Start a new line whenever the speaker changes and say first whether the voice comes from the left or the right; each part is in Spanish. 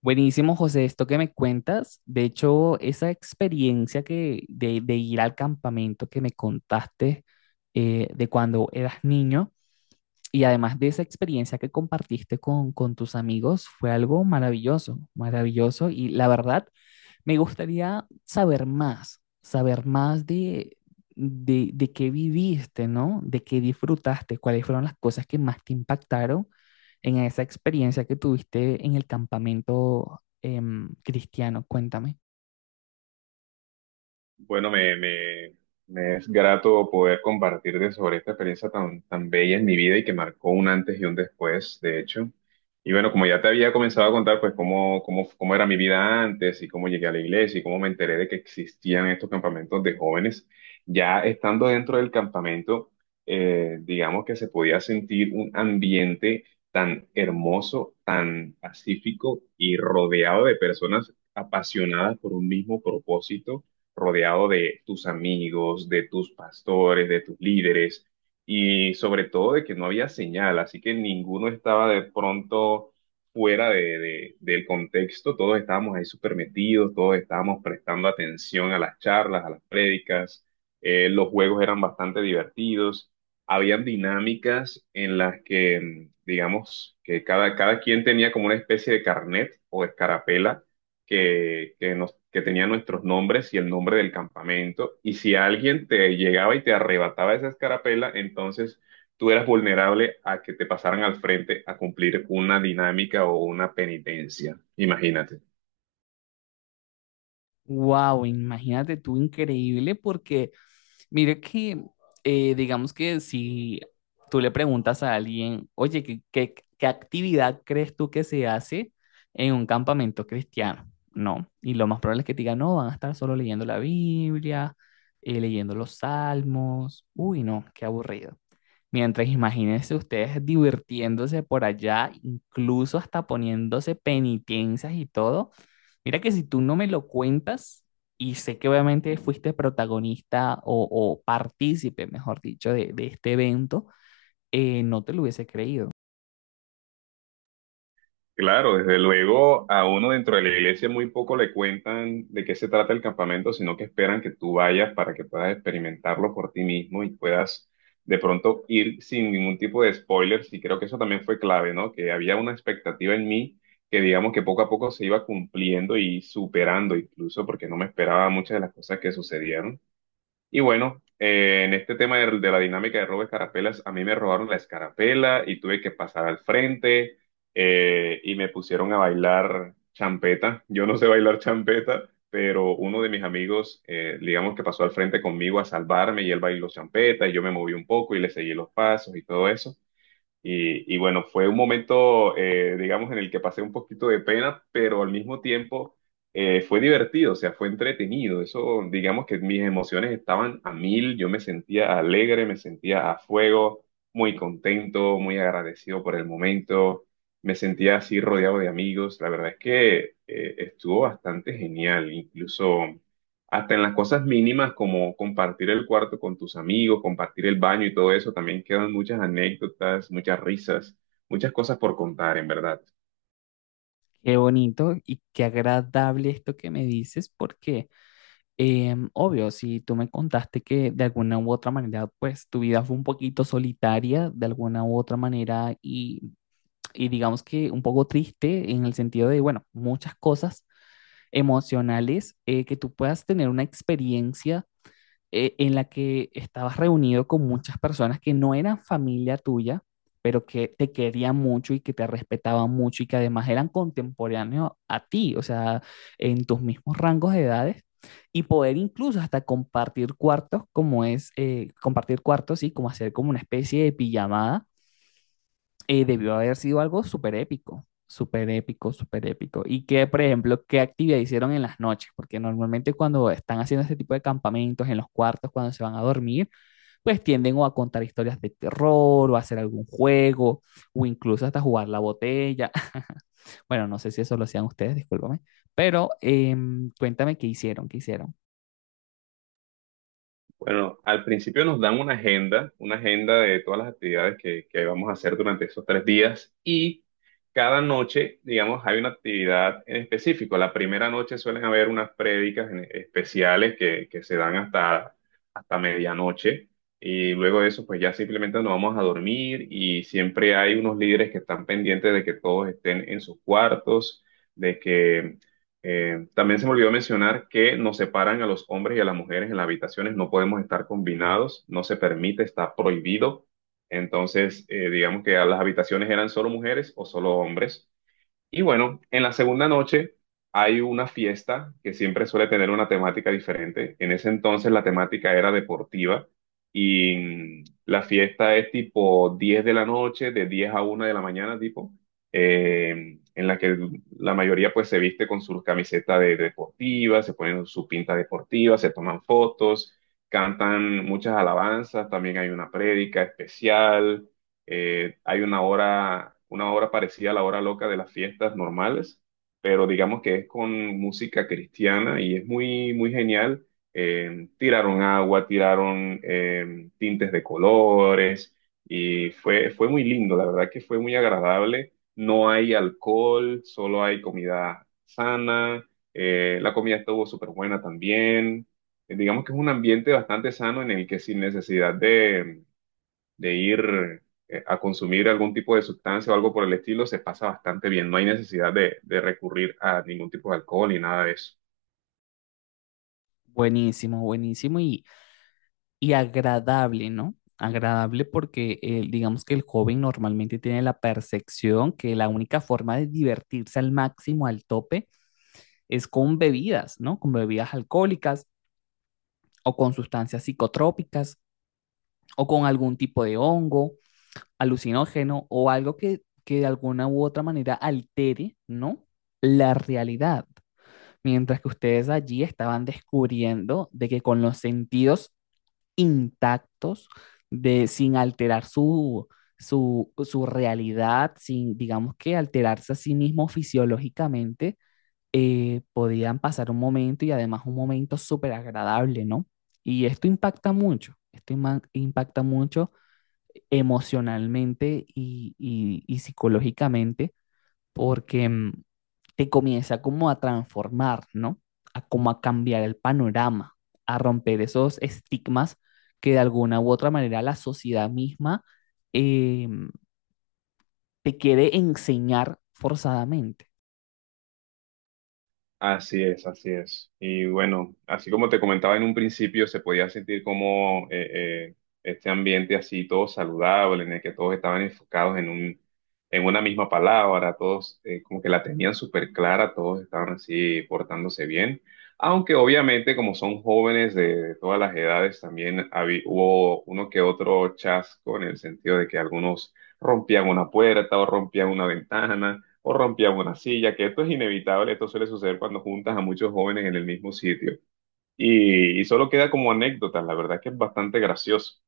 left: Buenísimo, José, esto que me cuentas. De hecho, esa experiencia de ir al campamento que me contaste, de cuando eras niño, y además de esa experiencia que compartiste con tus amigos fue algo maravilloso, maravilloso. Y la verdad, me gustaría saber más, de qué viviste, ¿no? De qué disfrutaste, cuáles fueron las cosas que más te impactaron en esa experiencia que tuviste en el campamento, cristiano, cuéntame.
right: Bueno, me es grato poder compartirte sobre esta experiencia tan bella en mi vida y que marcó un antes y un después, de hecho. Y bueno, como ya te había comenzado a contar, pues cómo era mi vida antes y cómo llegué a la iglesia y cómo me enteré de que existían estos campamentos de jóvenes, ya estando dentro del campamento, digamos que se podía sentir un ambiente tan hermoso, tan pacífico y rodeado de personas apasionadas por un mismo propósito, rodeado de tus amigos, de tus pastores, de tus líderes y sobre todo de que no había señal, así que ninguno estaba de pronto fuera del contexto. Todos estábamos ahí súper metidos, todos estábamos prestando atención a las charlas, a las prédicas. Los juegos eran bastante divertidos, habían dinámicas en las que, digamos, que cada quien tenía como una especie de carnet o escarapela que tenía nuestros nombres y el nombre del campamento. Y si alguien te llegaba y te arrebataba esa escarapela, entonces tú eras vulnerable a que te pasaran al frente a cumplir una dinámica o una penitencia. Imagínate.
left: Wow, imagínate tú, increíble, porque mire digamos que si tú le preguntas a alguien, oye, ¿ qué actividad crees tú que se hace en un campamento cristiano? No, y lo más probable es que te digan, no, van a estar solo leyendo la Biblia, leyendo los salmos, uy, no, qué aburrido. Mientras imagínense ustedes divirtiéndose por allá, incluso hasta poniéndose penitencias y todo. Mira que si tú no me lo cuentas, y sé que obviamente fuiste protagonista o partícipe, mejor dicho, de este evento, no te lo hubiese creído.
right: Claro, desde luego a uno dentro de la iglesia muy poco le cuentan de qué se trata el campamento, sino que esperan que tú vayas para que puedas experimentarlo por ti mismo y puedas de pronto ir sin ningún tipo de spoilers. Y creo que eso también fue clave, ¿no? Que había una expectativa en mí que digamos que poco a poco se iba cumpliendo y superando, incluso porque no me esperaba muchas de las cosas que sucedieron. Y bueno, en este tema de la dinámica de robo de escarapelas, a mí me robaron la escarapela y tuve que pasar al frente, y me pusieron a bailar champeta. Yo no sé bailar champeta, pero uno de mis amigos, digamos que pasó al frente conmigo a salvarme, y él bailó champeta y yo me moví un poco y le seguí los pasos y todo eso. Y bueno, fue un momento, digamos, en el que pasé un poquito de pena, pero al mismo tiempo fue divertido, o sea, fue entretenido. Eso, digamos que mis emociones estaban a mil, yo me sentía alegre, me sentía a fuego, muy contento, muy agradecido por el momento, me sentía así rodeado de amigos. La verdad es que estuvo bastante genial, incluso hasta en las cosas mínimas como compartir el cuarto con tus amigos, compartir el baño y todo eso, también quedan muchas anécdotas, muchas risas, muchas cosas por contar, en verdad.
left: Qué bonito y qué agradable esto que me dices, porque obvio, si tú me contaste que de alguna u otra manera, pues tu vida fue un poquito solitaria, de alguna u otra manera, y digamos que un poco triste en el sentido de, bueno, muchas cosas emocionales, que tú puedas tener una experiencia, en la que estabas reunido con muchas personas que no eran familia tuya, pero que te querían mucho y que te respetaban mucho y que además eran contemporáneos a ti, o sea, en tus mismos rangos de edades y poder incluso hasta compartir cuartos como es, compartir cuartos y como hacer como una especie de pijamada. Debió haber sido algo súper épico, súper épico, súper épico. Y que, por ejemplo, qué actividad hicieron en las noches, porque normalmente cuando están haciendo este tipo de campamentos en los cuartos, cuando se van a dormir, pues tienden o a contar historias de terror, o a hacer algún juego, o incluso hasta jugar la botella. Bueno, no sé si eso lo hacían ustedes, discúlpame, pero cuéntame qué hicieron, qué hicieron.
right: Bueno, al principio nos dan una agenda de todas las actividades que vamos a hacer durante esos 3 días, y cada noche, digamos, hay una actividad en específico. La primera noche suelen haber unas prédicas especiales que se dan hasta, hasta medianoche, y luego de eso, pues ya simplemente nos vamos a dormir, y siempre hay unos líderes que están pendientes de que todos estén en sus cuartos. También se me olvidó mencionar que nos separan a los hombres y a las mujeres en las habitaciones, no podemos estar combinados, no se permite, está prohibido. Entonces, digamos que a las habitaciones eran solo mujeres o solo hombres. Y bueno, en la segunda noche hay una fiesta que siempre suele tener una temática diferente. En ese entonces la temática era deportiva, y la fiesta es tipo 10 de la noche, de 10 a 1 de la mañana, tipo, en la que la mayoría pues se viste con sus camisetas de, deportivas, se ponen su pinta deportiva, se toman fotos, cantan muchas alabanzas, también hay una prédica especial. Hay una hora parecida a la hora loca de las fiestas normales, pero digamos que es con música cristiana y es muy, muy genial. Tiraron agua, tiraron tintes de colores, y fue, fue muy lindo, la verdad que fue muy agradable. No hay alcohol, solo hay comida sana. La comida estuvo súper buena también. Digamos que es un ambiente bastante sano en el que sin necesidad de ir a consumir algún tipo de sustancia o algo por el estilo, se pasa bastante bien. No hay necesidad de recurrir a ningún tipo de alcohol ni nada de eso.
left: Buenísimo, buenísimo. Y agradable, ¿no? Agradable porque digamos que el joven normalmente tiene la percepción que la única forma de divertirse al máximo, al tope, es con bebidas, ¿no? Con bebidas alcohólicas o con sustancias psicotrópicas o con algún tipo de hongo, alucinógeno o algo que de alguna u otra manera altere, ¿no? La realidad. Mientras que ustedes allí estaban descubriendo de que con los sentidos intactos, sin alterar su realidad, sin, digamos que alterarse a sí mismo fisiológicamente, podían pasar un momento y además un momento súper agradable, ¿no? Y esto impacta mucho, impacta mucho emocionalmente y psicológicamente porque mm, te comienza como a transformar, ¿no? A como a cambiar el panorama, a romper esos estigmas que de alguna u otra manera la sociedad misma, eh, te quiere enseñar forzadamente.
right: Así es, así es. Y bueno, así como te comentaba en un principio, se podía sentir como este ambiente así todo saludable, en el que todos estaban enfocados en una misma palabra, todos como que la tenían súper clara, todos estaban así portándose bien. Aunque obviamente como son jóvenes de todas las edades, también hubo uno que otro chasco en el sentido de que algunos rompían una puerta o rompían una ventana o rompían una silla, que esto es inevitable, esto suele suceder cuando juntas a muchos jóvenes en el mismo sitio. Y solo queda como anécdota, la verdad que es bastante gracioso.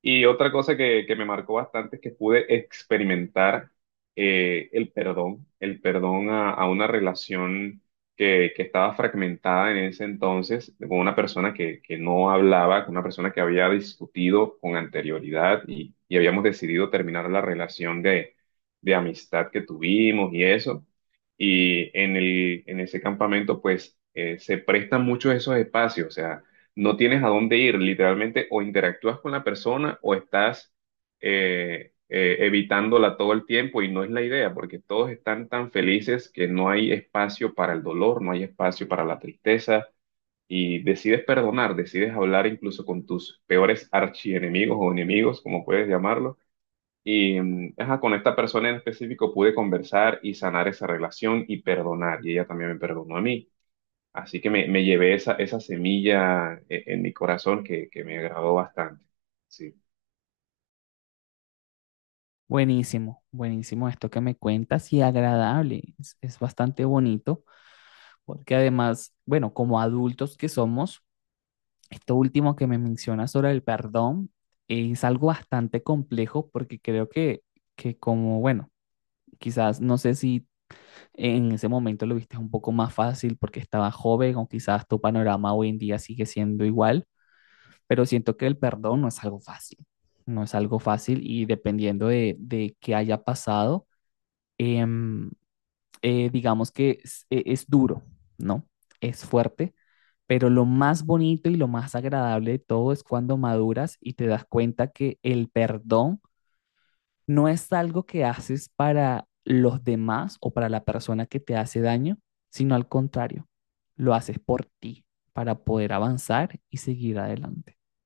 right: Y otra cosa que me marcó bastante es que pude experimentar el perdón a una relación que estaba fragmentada en ese entonces, con una persona que no hablaba, con una persona que había discutido con anterioridad, y habíamos decidido terminar la relación de amistad que tuvimos y eso. Y en ese campamento, pues, se prestan muchos esos espacios, o sea, no tienes a dónde ir, literalmente, o interactúas con la persona o estás evitándola todo el tiempo, y no es la idea, porque todos están tan felices que no hay espacio para el dolor, no hay espacio para la tristeza, y decides perdonar, decides hablar incluso con tus peores archienemigos o enemigos, como puedes llamarlo. Y ajá, con esta persona en específico pude conversar y sanar esa relación y perdonar, y ella también me perdonó a mí. Así que me llevé esa, esa semilla en mi corazón que me agradó bastante. Sí.
left: Buenísimo, buenísimo esto que me cuentas y agradable, es bastante bonito, porque además, bueno, como adultos que somos, esto último que me mencionas sobre el perdón es algo bastante complejo porque creo que como, bueno, quizás no sé si en ese momento lo viste un poco más fácil porque estaba joven o quizás tu panorama hoy en día sigue siendo igual, pero siento que el perdón no es algo fácil, no es algo fácil y dependiendo de qué haya pasado, em, digamos que es duro, ¿no? Es fuerte, pero lo más bonito y lo más agradable de todo es cuando maduras y te das cuenta que el perdón no es algo que haces para los demás o para la persona que te hace daño, sino al contrario, lo haces por ti, para poder avanzar y seguir adelante.